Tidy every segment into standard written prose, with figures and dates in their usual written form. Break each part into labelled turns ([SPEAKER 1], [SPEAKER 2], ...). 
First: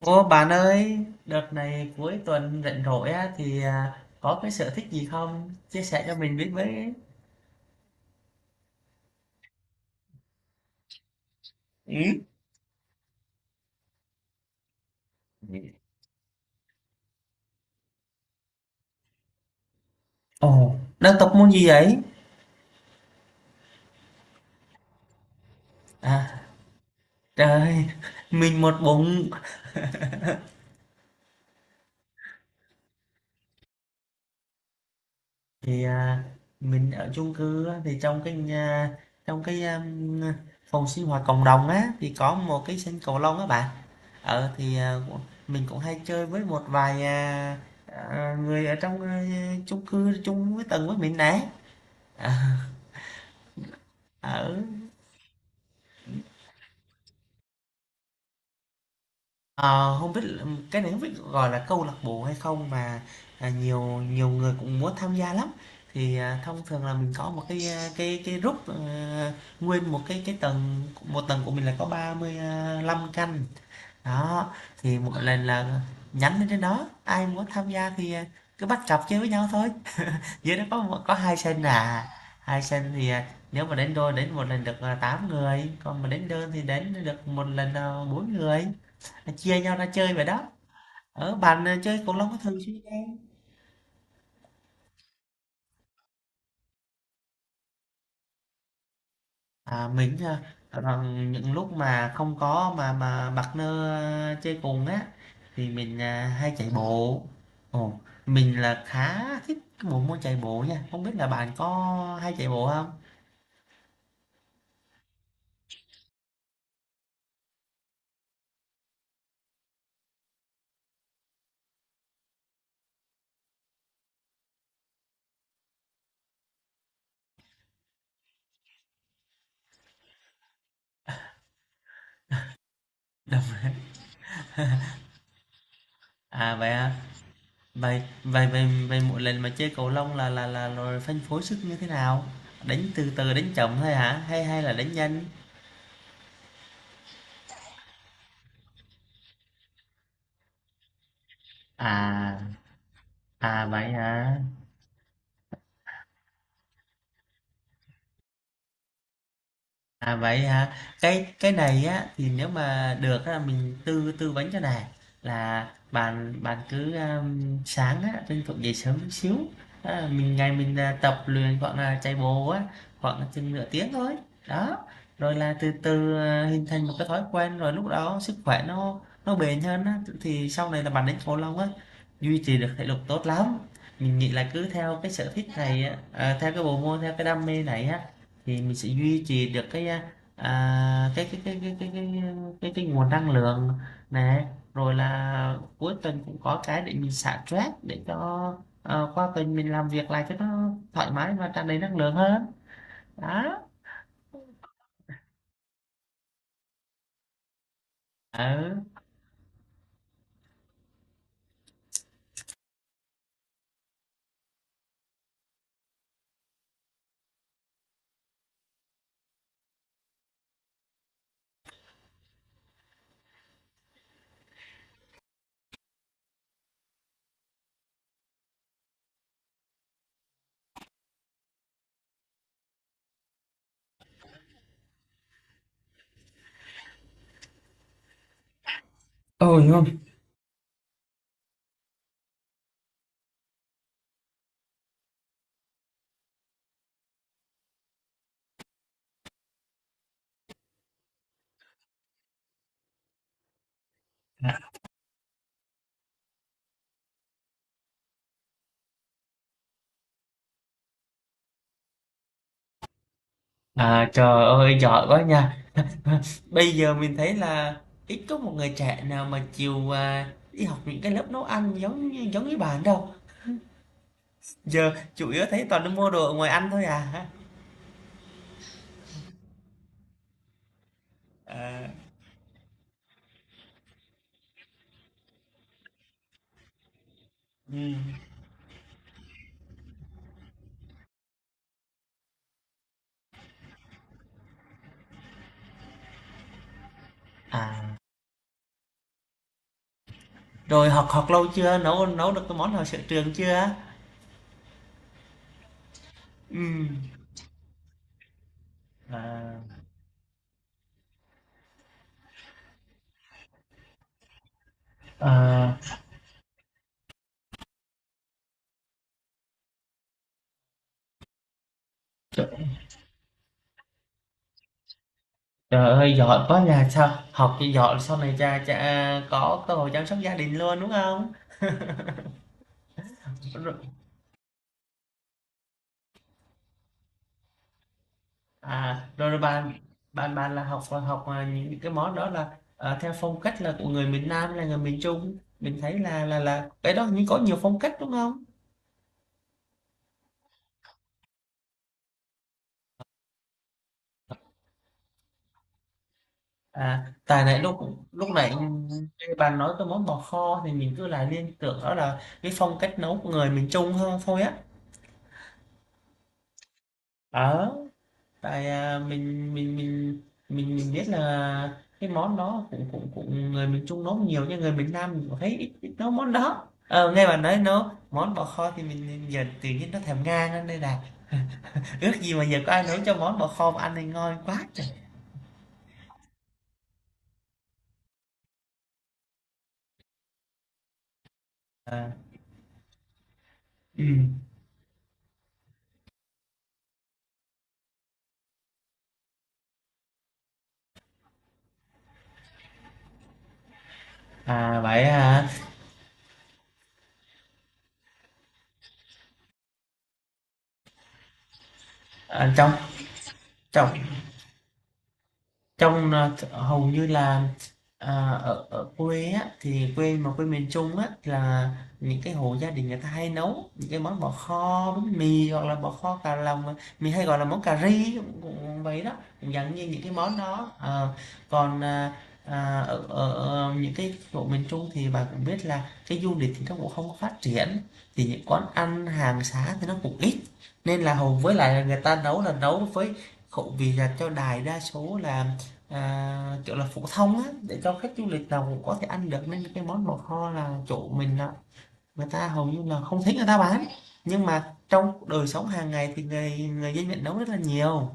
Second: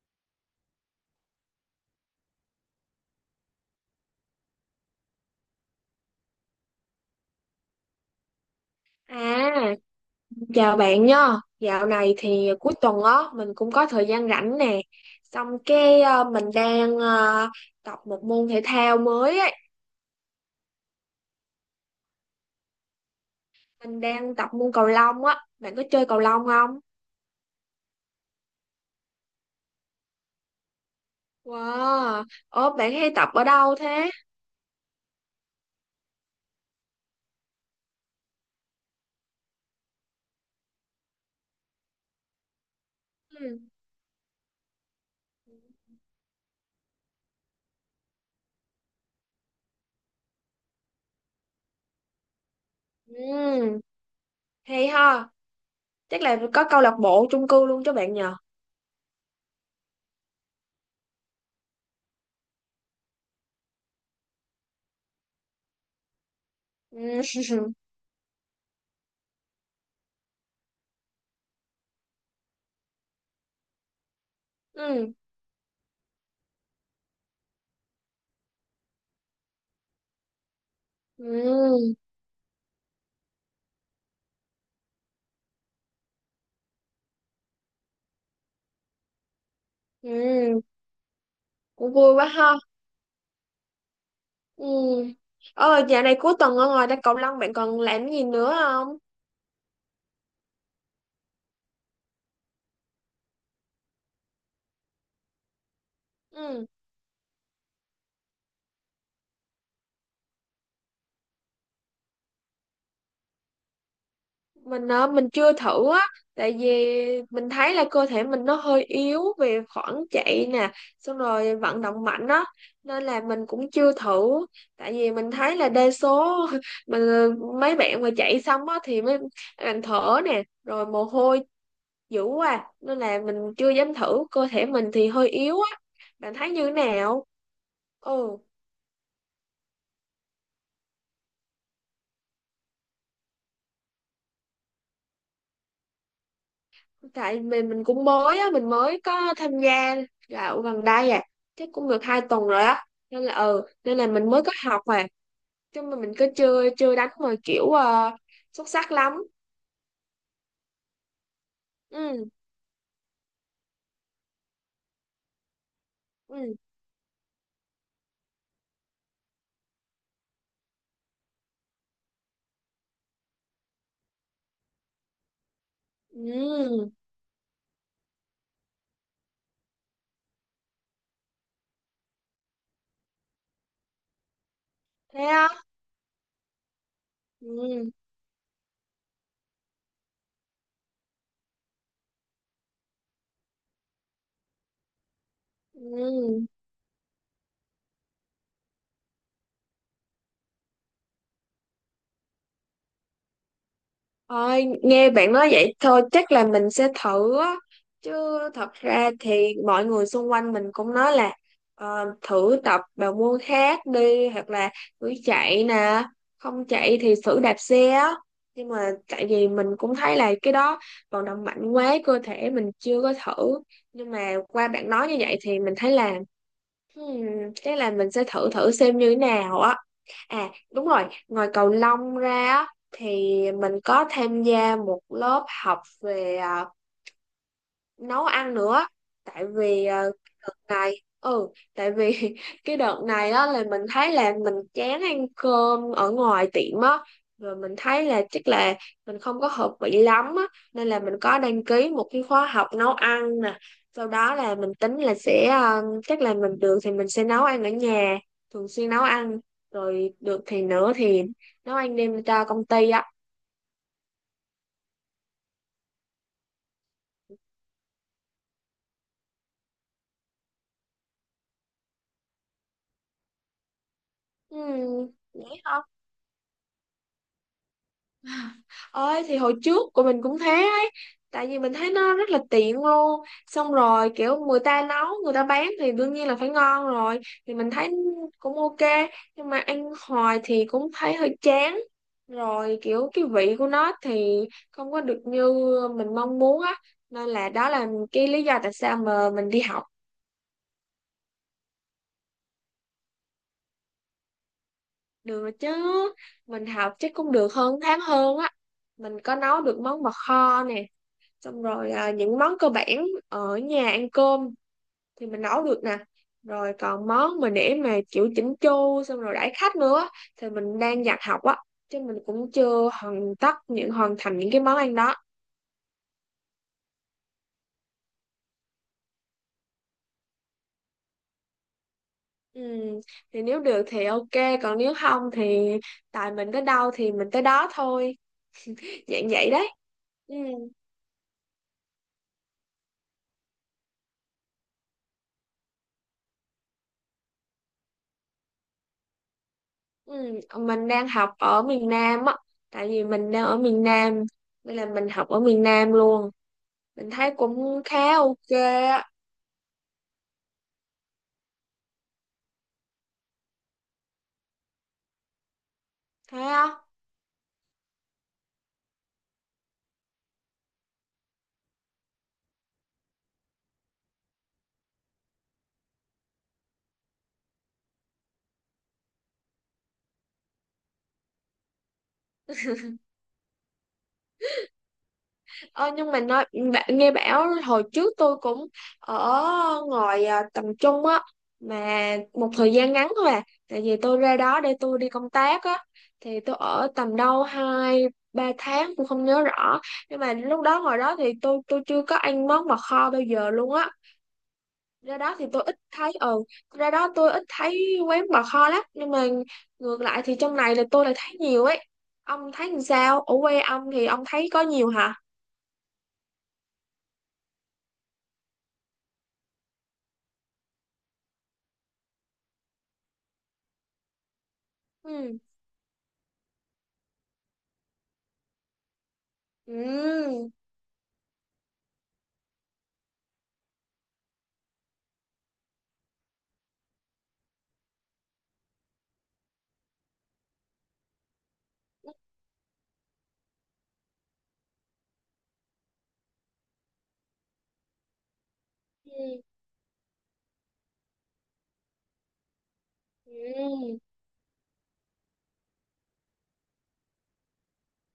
[SPEAKER 1] Ô bạn ơi, đợt này cuối tuần rảnh rỗi á, có cái sở thích gì không? Chia sẻ cho mình biết với.
[SPEAKER 2] À, chào bạn nha. Dạo
[SPEAKER 1] Ừ.
[SPEAKER 2] này thì cuối tuần á mình cũng có thời gian rảnh nè. Xong cái mình đang tập một môn thể thao mới ấy.
[SPEAKER 1] Ồ, đang tập môn gì ấy?
[SPEAKER 2] Mình đang tập môn cầu lông á. Bạn có chơi cầu
[SPEAKER 1] À,
[SPEAKER 2] lông không?
[SPEAKER 1] trời, mình một bụng
[SPEAKER 2] Wow. Ủa bạn hay tập ở đâu thế?
[SPEAKER 1] thì à, mình ở chung cư á, thì trong cái nhà, trong cái phòng sinh hoạt cộng đồng á thì có một cái sân cầu lông á
[SPEAKER 2] Ừ.
[SPEAKER 1] bạn. Ờ thì à, cũng- mình cũng hay chơi với một vài người ở trong chung cư chung với tầng với mình nè.
[SPEAKER 2] Ừ,
[SPEAKER 1] Ở,
[SPEAKER 2] hay ha. Chắc là có câu lạc bộ chung cư luôn cho bạn nhờ.
[SPEAKER 1] ờ, không biết cái này không biết gọi là câu lạc bộ hay không mà, nhiều nhiều người cũng muốn tham gia lắm. Thông thường là
[SPEAKER 2] Ừ.
[SPEAKER 1] mình có một cái, cái group, nguyên một cái tầng một tầng của mình là có 35 căn. Đó, thì một
[SPEAKER 2] Ừ.
[SPEAKER 1] lần là nhắn lên trên đó, ai muốn tham gia thì cứ bắt cặp chơi với nhau thôi. Dưới đó có một có hai sân
[SPEAKER 2] Ừ.
[SPEAKER 1] à, hai sân thì nếu mà đến đôi đến một lần được, 8 người, còn mà đến đơn thì đến được một lần, 4 người. Chia nhau ra chơi vậy đó,
[SPEAKER 2] Ừ.
[SPEAKER 1] ở bạn à,
[SPEAKER 2] Cũng
[SPEAKER 1] chơi
[SPEAKER 2] vui
[SPEAKER 1] cầu
[SPEAKER 2] quá
[SPEAKER 1] lông có
[SPEAKER 2] ha.
[SPEAKER 1] thường xuyên không?
[SPEAKER 2] Ừ. Ờ, dạo này cuối tuần ở ngoài đá cầu lông bạn còn làm gì nữa không?
[SPEAKER 1] à mình à, rằng những lúc mà không có mà partner chơi cùng á thì mình hay
[SPEAKER 2] Ừ.
[SPEAKER 1] chạy bộ. Ồ, mình là khá thích cái bộ môn chạy bộ nha, không biết là bạn có hay chạy bộ không?
[SPEAKER 2] Mình mình chưa thử á, tại vì mình thấy là cơ thể mình nó hơi yếu về khoảng chạy nè, xong rồi vận động mạnh á, nên là mình cũng chưa thử. Tại vì mình thấy là đa số mình mấy bạn mà chạy xong á thì mới làm thở nè, rồi mồ hôi dữ quá, nên là mình
[SPEAKER 1] Đúng
[SPEAKER 2] chưa
[SPEAKER 1] rồi.
[SPEAKER 2] dám thử. Cơ thể mình thì hơi yếu á, bạn thấy
[SPEAKER 1] à
[SPEAKER 2] như
[SPEAKER 1] vậy
[SPEAKER 2] thế
[SPEAKER 1] à
[SPEAKER 2] nào?
[SPEAKER 1] vậy
[SPEAKER 2] Ừ.
[SPEAKER 1] vậy vậy vậy mỗi lần mà chơi cầu lông là rồi phân phối sức như thế nào, đánh từ từ đánh chậm thôi hả hay hay là đánh nhanh?
[SPEAKER 2] Tại mình cũng mới á, mình mới có tham gia dạo gần đây à, chắc cũng được hai
[SPEAKER 1] à
[SPEAKER 2] tuần rồi á, nên là ừ,
[SPEAKER 1] vậy
[SPEAKER 2] nên là mình
[SPEAKER 1] hả?
[SPEAKER 2] mới có học mà. Chứ mà mình cứ chưa chưa đánh mà kiểu xuất sắc lắm.
[SPEAKER 1] À, vậy hả? Cái này á thì
[SPEAKER 2] Ừ.
[SPEAKER 1] nếu mà được á mình tư tư vấn cho này là bạn
[SPEAKER 2] Ừ.
[SPEAKER 1] bạn cứ sáng á tranh thủ dậy sớm chút xíu. À, mình ngày mình tập luyện khoảng là chạy bộ á khoảng chừng nửa tiếng thôi. Đó. Rồi là từ từ hình thành
[SPEAKER 2] Ừ.
[SPEAKER 1] một cái thói quen rồi lúc đó sức khỏe nó bền hơn á, thì sau này là bạn đến cầu lông á duy trì được thể lực tốt lắm. Mình nghĩ là cứ theo cái
[SPEAKER 2] Thế
[SPEAKER 1] sở thích
[SPEAKER 2] á.
[SPEAKER 1] này á, theo cái bộ môn theo cái đam
[SPEAKER 2] Ừ.
[SPEAKER 1] mê này á thì mình sẽ duy trì được cái à, à, cái nguồn năng lượng này, rồi là cuối tuần cũng
[SPEAKER 2] Ừ.
[SPEAKER 1] có cái để mình xả stress để cho qua tuần mình làm việc lại cho nó thoải mái và tràn đầy năng lượng hơn đó.
[SPEAKER 2] Thôi, nghe bạn nói vậy thôi chắc là mình sẽ thử á. Chứ thật
[SPEAKER 1] Ừ.
[SPEAKER 2] ra thì mọi người xung quanh mình cũng nói là ờ, thử tập bài môn khác đi hoặc là thử chạy nè, không chạy thì thử đạp xe á. Nhưng mà tại vì mình cũng thấy là cái đó vận động mạnh quá, cơ thể mình chưa có thử. Nhưng mà qua bạn nói như vậy thì mình thấy là hmm, chắc là mình sẽ thử thử xem như thế nào á. À, đúng rồi, ngoài cầu lông ra á, thì mình có tham gia một lớp học về à, nấu ăn nữa. Tại
[SPEAKER 1] Ồ ngon.
[SPEAKER 2] vì ờ, cái đợt này, ừ, tại vì cái đợt này á là mình thấy là mình chán ăn cơm ở ngoài tiệm á. Rồi mình thấy là chắc là mình không có hợp vị lắm á, nên là mình có đăng ký một cái khóa học nấu ăn nè. Sau đó là mình tính là sẽ ờ, chắc là mình được thì mình sẽ nấu ăn ở nhà, thường xuyên nấu ăn, rồi được thì nữa thì nấu ăn đem cho công ty á.
[SPEAKER 1] À, trời ơi giỏi quá nha. Bây giờ mình thấy là ít có một người trẻ nào mà chịu đi học những cái lớp nấu ăn giống như bạn đâu,
[SPEAKER 2] Ừ,
[SPEAKER 1] giờ chủ yếu
[SPEAKER 2] vậy
[SPEAKER 1] thấy
[SPEAKER 2] thôi.
[SPEAKER 1] toàn đi mua đồ ở ngoài ăn thôi à.
[SPEAKER 2] Ơi thì hồi trước của mình cũng thế ấy, tại vì mình
[SPEAKER 1] À.
[SPEAKER 2] thấy nó rất là tiện luôn. Xong rồi kiểu người ta nấu người ta bán thì đương nhiên là phải ngon rồi, thì mình thấy
[SPEAKER 1] Ừ.
[SPEAKER 2] cũng ok. Nhưng mà ăn hoài thì cũng thấy hơi chán, rồi kiểu cái vị của nó thì không có được như mình mong muốn á, nên là đó
[SPEAKER 1] À,
[SPEAKER 2] là cái lý do tại sao mà mình đi học.
[SPEAKER 1] rồi học học lâu chưa? Nấu nấu được cái món nào sở trường chưa?
[SPEAKER 2] Được rồi chứ,
[SPEAKER 1] Ừ.
[SPEAKER 2] mình học chắc cũng được hơn tháng hơn á. Mình có
[SPEAKER 1] À.
[SPEAKER 2] nấu được món bò kho nè, xong rồi à, những món cơ bản ở nhà ăn cơm thì mình nấu
[SPEAKER 1] à,
[SPEAKER 2] được nè. Rồi còn món mà để mà kiểu chỉnh chu xong rồi đãi khách nữa á, thì mình đang dạy học á, chứ mình
[SPEAKER 1] trời,
[SPEAKER 2] cũng chưa hoàn tất những hoàn thành những cái món ăn đó.
[SPEAKER 1] trời ơi giỏi quá nhà, sao học thì giỏi sau này cha cha có cơ hội chăm sóc gia đình luôn đúng không?
[SPEAKER 2] Ừ, thì nếu
[SPEAKER 1] Rồi,
[SPEAKER 2] được thì ok, còn nếu không thì tài mình tới đâu thì mình tới đó thôi,
[SPEAKER 1] à,
[SPEAKER 2] dạng
[SPEAKER 1] rồi, rồi
[SPEAKER 2] vậy đấy.
[SPEAKER 1] bạn bạn
[SPEAKER 2] Ừ,
[SPEAKER 1] bạn là học học à, những cái món đó là à, theo phong cách là của người miền Nam hay là người miền Trung? Mình thấy là cái đó như có nhiều phong cách đúng không?
[SPEAKER 2] ừ. Mình đang học ở miền Nam á, tại vì mình đang ở miền Nam, nên là mình học ở miền Nam luôn. Mình
[SPEAKER 1] À,
[SPEAKER 2] thấy
[SPEAKER 1] tại nãy lúc
[SPEAKER 2] cũng khá
[SPEAKER 1] lúc
[SPEAKER 2] ok
[SPEAKER 1] nãy
[SPEAKER 2] á.
[SPEAKER 1] nghe bạn nói tới món bò kho thì mình cứ lại liên tưởng đó là cái phong cách nấu của người miền Trung hơn thôi á.
[SPEAKER 2] Thế á?
[SPEAKER 1] Ờ, tại mình biết là cái món đó cũng cũng cũng người miền Trung nấu nhiều nhưng người miền Nam mình cũng thấy ít, ít nấu món đó. Ờ, nghe bạn nói nấu món bò kho thì mình giờ tự nhiên nó thèm ngang lên đây này. Ước gì mà giờ có ai nấu cho món bò kho mà ăn thì ngon quá trời.
[SPEAKER 2] Ờ, nhưng mà nói bạn nghe, bảo hồi trước tôi cũng ở ngoài à, tầm trung á,
[SPEAKER 1] À.
[SPEAKER 2] mà một thời gian ngắn thôi à, tại vì
[SPEAKER 1] Ừ.
[SPEAKER 2] tôi ra đó để tôi đi công tác á. Thì tôi ở tầm đâu hai ba tháng cũng không nhớ rõ, nhưng mà lúc đó ngoài đó thì tôi chưa có ăn món bò kho bao giờ luôn á.
[SPEAKER 1] À vậy
[SPEAKER 2] Ra đó thì
[SPEAKER 1] hả?
[SPEAKER 2] tôi ít thấy, ừ, ra đó tôi ít thấy quán bò kho lắm, nhưng mà ngược lại thì trong này là tôi lại thấy nhiều ấy. Ông
[SPEAKER 1] À,
[SPEAKER 2] thấy
[SPEAKER 1] trong
[SPEAKER 2] làm sao, ở quê ông
[SPEAKER 1] trong
[SPEAKER 2] thì ông thấy có nhiều hả?
[SPEAKER 1] Trong, ờ, hầu như là, à, ở ở quê á, thì quê mà quê miền Trung á, là những cái hộ gia đình người ta hay nấu những cái món bò kho bánh
[SPEAKER 2] Ừ.
[SPEAKER 1] mì hoặc là bò kho cà lòng, mà mình hay gọi là món cà ri cũng cũng vậy đó, cũng dạng như những cái món
[SPEAKER 2] Ừ.
[SPEAKER 1] đó. Ờ, còn, ở ở ở những cái chỗ miền Trung thì bà cũng biết là cái du lịch thì nó cũng không có phát triển, thì những quán ăn hàng xá thì nó cũng ít, nên là hầu với lại là người ta nấu là nấu với khẩu vị là cho đại đa số là kiểu là phổ thông á để cho khách du lịch nào cũng có thể ăn
[SPEAKER 2] Ừ.
[SPEAKER 1] được nên cái món lò kho là chỗ mình á người ta hầu như là không
[SPEAKER 2] Ừ.
[SPEAKER 1] thấy người ta bán,
[SPEAKER 2] Ừ.
[SPEAKER 1] nhưng mà trong đời sống hàng ngày thì người người dân Việt nấu rất là nhiều.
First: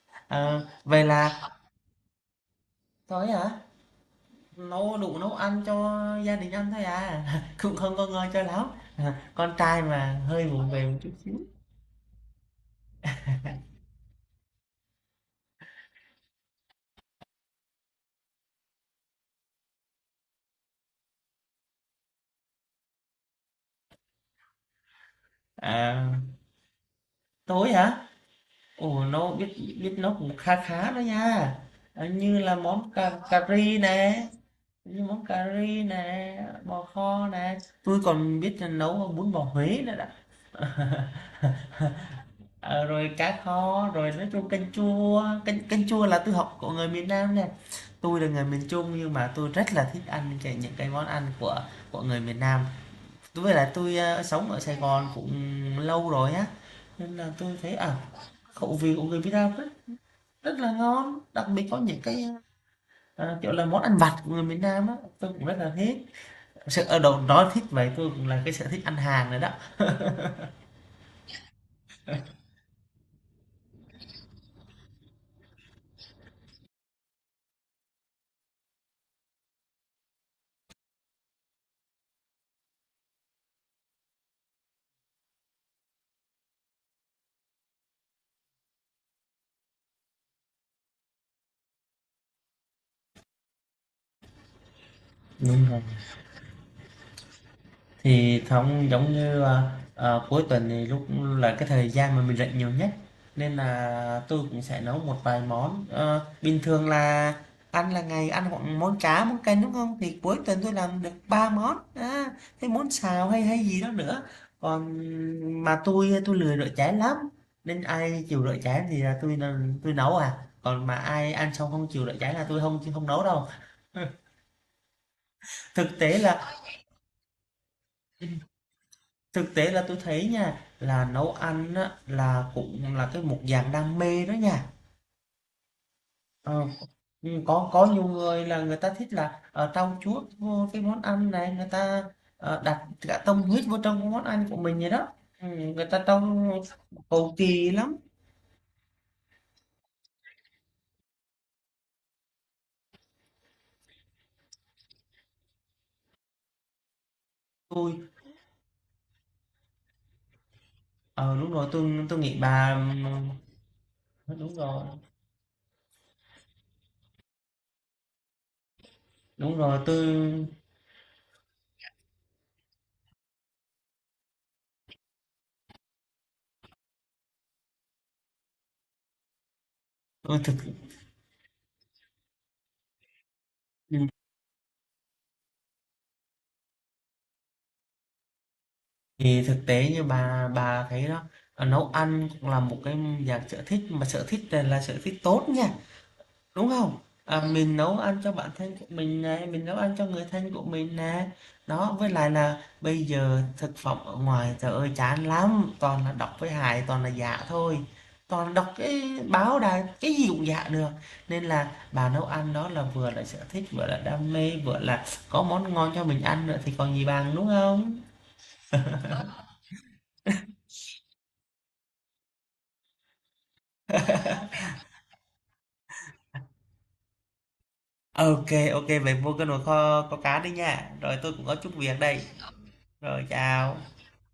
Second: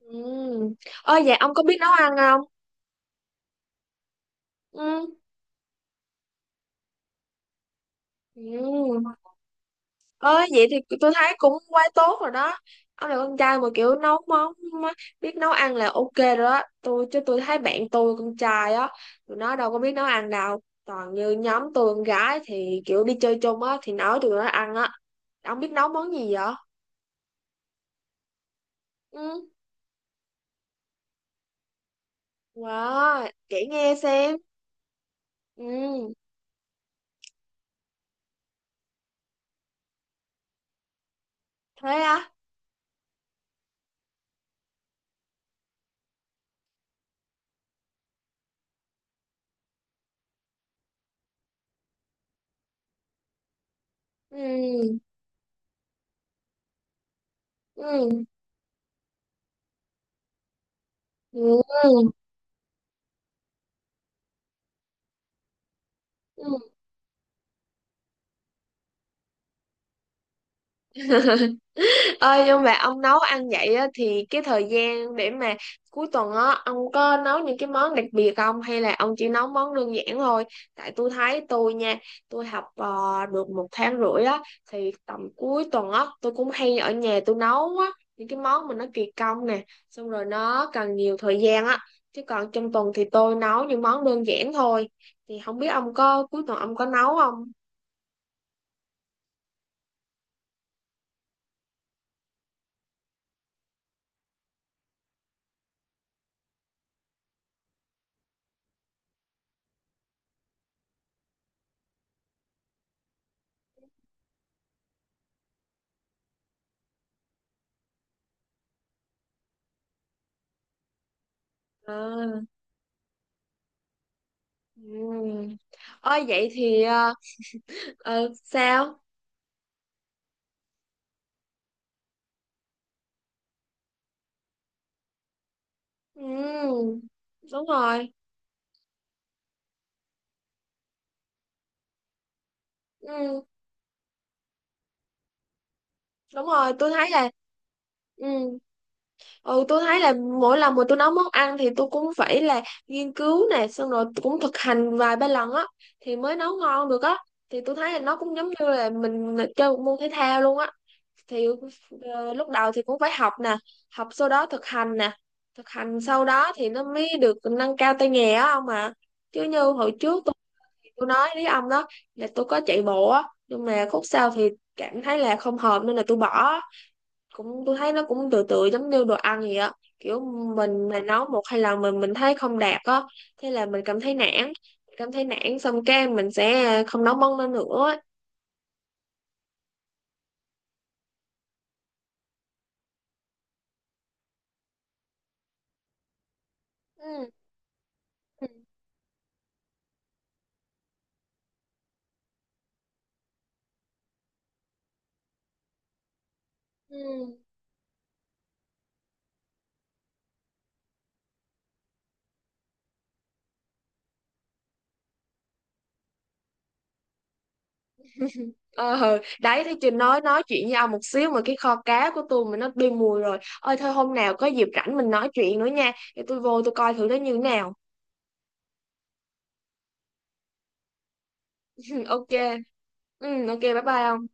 [SPEAKER 2] Ừ.
[SPEAKER 1] À, vậy
[SPEAKER 2] Ơ vậy
[SPEAKER 1] là
[SPEAKER 2] ông có biết nấu ăn không?
[SPEAKER 1] thôi hả,
[SPEAKER 2] Ừ.
[SPEAKER 1] nấu đủ nấu ăn cho gia đình ăn thôi à. Cũng không có ngon cho lắm,
[SPEAKER 2] Ừ.
[SPEAKER 1] con trai mà
[SPEAKER 2] Ơ
[SPEAKER 1] hơi
[SPEAKER 2] vậy
[SPEAKER 1] vụng
[SPEAKER 2] thì
[SPEAKER 1] về một chút
[SPEAKER 2] tôi
[SPEAKER 1] xíu.
[SPEAKER 2] thấy cũng quá tốt rồi đó. Ông là con trai mà kiểu nấu món, biết nấu ăn là ok rồi đó. Tôi, chứ tôi thấy bạn tôi con trai á, tụi nó đâu có biết nấu ăn đâu. Toàn như nhóm tôi con gái thì kiểu đi chơi chung á thì nói tụi nó ăn á. Ông biết nấu món
[SPEAKER 1] à,
[SPEAKER 2] gì vậy?
[SPEAKER 1] tối hả? Ồ, nó
[SPEAKER 2] Ừ.
[SPEAKER 1] biết, biết nó cũng khá khá đó nha. À, như là món cà,
[SPEAKER 2] Wow,
[SPEAKER 1] cà
[SPEAKER 2] kể
[SPEAKER 1] ri
[SPEAKER 2] nghe
[SPEAKER 1] nè,
[SPEAKER 2] xem.
[SPEAKER 1] như món cà ri
[SPEAKER 2] Ừ,
[SPEAKER 1] nè, bò kho nè, tôi còn biết nấu bún bò Huế nữa đó.
[SPEAKER 2] thế á.
[SPEAKER 1] Ờ, rồi cá kho rồi nói chung canh chua, canh canh chua là tôi học của người miền Nam nè, tôi là người miền Trung nhưng mà tôi rất là thích ăn cái, những cái món ăn của người miền Nam. Tôi với lại tôi sống ở Sài
[SPEAKER 2] Ừ.
[SPEAKER 1] Gòn cũng lâu rồi á nên là tôi thấy à
[SPEAKER 2] Ừ.
[SPEAKER 1] khẩu vị của người miền Nam rất rất là ngon, đặc
[SPEAKER 2] Ừ.
[SPEAKER 1] biệt có những cái kiểu là món ăn vặt của người miền Nam á tôi cũng rất là thích. Thực
[SPEAKER 2] Ừ.
[SPEAKER 1] sự, đầu nói thích vậy, tôi cũng là cái sở thích ăn hàng nữa đó.
[SPEAKER 2] Ơi nhưng mà ông nấu ăn vậy á, thì cái thời gian để mà cuối tuần á ông có nấu những cái món đặc biệt không hay là ông chỉ nấu món đơn giản thôi? Tại tôi thấy tôi nha, tôi học được một tháng rưỡi á, thì tầm cuối tuần á tôi cũng hay ở nhà tôi nấu á những cái món mà nó kỳ công nè, xong rồi nó cần nhiều thời gian á. Chứ còn trong tuần thì tôi nấu những món đơn giản thôi. Thì không
[SPEAKER 1] Đúng
[SPEAKER 2] biết
[SPEAKER 1] rồi.
[SPEAKER 2] ông có cuối tuần ông có nấu không?
[SPEAKER 1] Thì không giống như à, à, cuối tuần thì lúc là cái thời gian mà mình rảnh nhiều nhất, nên là tôi cũng sẽ nấu một vài món. Ờ, bình thường là ăn là ngày ăn khoảng món cá món canh đúng không, thì cuối tuần tôi làm được ba món, cái món xào hay hay gì đó nữa. Còn mà tôi lười rửa chén lắm nên ai chịu rửa chén thì là tôi nấu à, còn mà ai ăn xong không chịu rửa chén
[SPEAKER 2] À,
[SPEAKER 1] là tôi không không nấu đâu.
[SPEAKER 2] ừ.
[SPEAKER 1] thực tế
[SPEAKER 2] Ơi vậy
[SPEAKER 1] là
[SPEAKER 2] thì ờ, ừ sao?
[SPEAKER 1] Thực tế là tôi thấy nha, là nấu ăn á, là cũng là cái một dạng đam mê đó nha. Ờ,
[SPEAKER 2] Ừ
[SPEAKER 1] ừ,
[SPEAKER 2] đúng
[SPEAKER 1] có nhiều
[SPEAKER 2] rồi.
[SPEAKER 1] người là người ta thích là trau chuốt vô cái món ăn này, người ta đặt cả tâm
[SPEAKER 2] Ừ
[SPEAKER 1] huyết vô trong cái món ăn của mình vậy đó. Ừ, người ta
[SPEAKER 2] đúng
[SPEAKER 1] trông
[SPEAKER 2] rồi, tôi thấy là,
[SPEAKER 1] cầu kỳ lắm.
[SPEAKER 2] ừ, ừ, tôi thấy là mỗi lần mà tôi nấu món ăn thì tôi cũng phải là nghiên cứu nè, xong rồi cũng thực hành vài ba lần á, thì mới nấu ngon được á. Thì tôi thấy là
[SPEAKER 1] Tôi,
[SPEAKER 2] nó cũng giống như là mình chơi một môn thể thao luôn á.
[SPEAKER 1] ờ
[SPEAKER 2] Thì
[SPEAKER 1] đúng rồi, tôi nghĩ
[SPEAKER 2] lúc đầu thì
[SPEAKER 1] bà,
[SPEAKER 2] cũng phải học nè, học sau
[SPEAKER 1] ừ,
[SPEAKER 2] đó thực hành nè, thực hành sau đó thì nó mới được nâng cao tay nghề á không mà. Chứ
[SPEAKER 1] đúng
[SPEAKER 2] như
[SPEAKER 1] rồi,
[SPEAKER 2] hồi trước tôi nói với ông đó, là tôi có chạy bộ á nhưng mà khúc sau thì cảm thấy là không hợp nên là tôi bỏ. Cũng tôi thấy nó cũng tự tự giống như đồ ăn vậy á, kiểu
[SPEAKER 1] tôi thực,
[SPEAKER 2] mình mà nấu một hai lần mình thấy không đạt á, thế là mình
[SPEAKER 1] ừ,
[SPEAKER 2] cảm thấy nản. Cảm thấy nản xong cái mình sẽ không nấu món đó nữa á.
[SPEAKER 1] thì thực tế như bà thấy đó, nấu ăn cũng là một cái dạng sở thích mà sở thích này là sở thích tốt nha đúng không?
[SPEAKER 2] Ừ.
[SPEAKER 1] Mình nấu ăn cho
[SPEAKER 2] Ừ.
[SPEAKER 1] bản thân của mình này, mình nấu ăn cho người thân của mình nè đó, với lại là bây giờ thực phẩm ở ngoài trời ơi chán lắm, toàn là độc với hại toàn là
[SPEAKER 2] Ừ.
[SPEAKER 1] giả thôi, toàn đọc cái báo đài cái gì cũng giả được, nên là bà nấu ăn đó là vừa là sở thích vừa là đam mê vừa là có món ngon cho mình ăn nữa thì còn gì bằng đúng không?
[SPEAKER 2] Ờ đấy, thì chị nói chuyện với ông một xíu mà cái kho cá của tôi mà nó đi mùi rồi. Ơi thôi, hôm nào có dịp rảnh mình nói chuyện nữa nha, để tôi vô tôi coi thử nó như thế nào.
[SPEAKER 1] OK, OK, vậy vô cái nồi kho có cá đi nha. Rồi tôi cũng có chút việc đây.
[SPEAKER 2] Ok.
[SPEAKER 1] Rồi
[SPEAKER 2] Ừ, ok,
[SPEAKER 1] chào.
[SPEAKER 2] bye bye ông.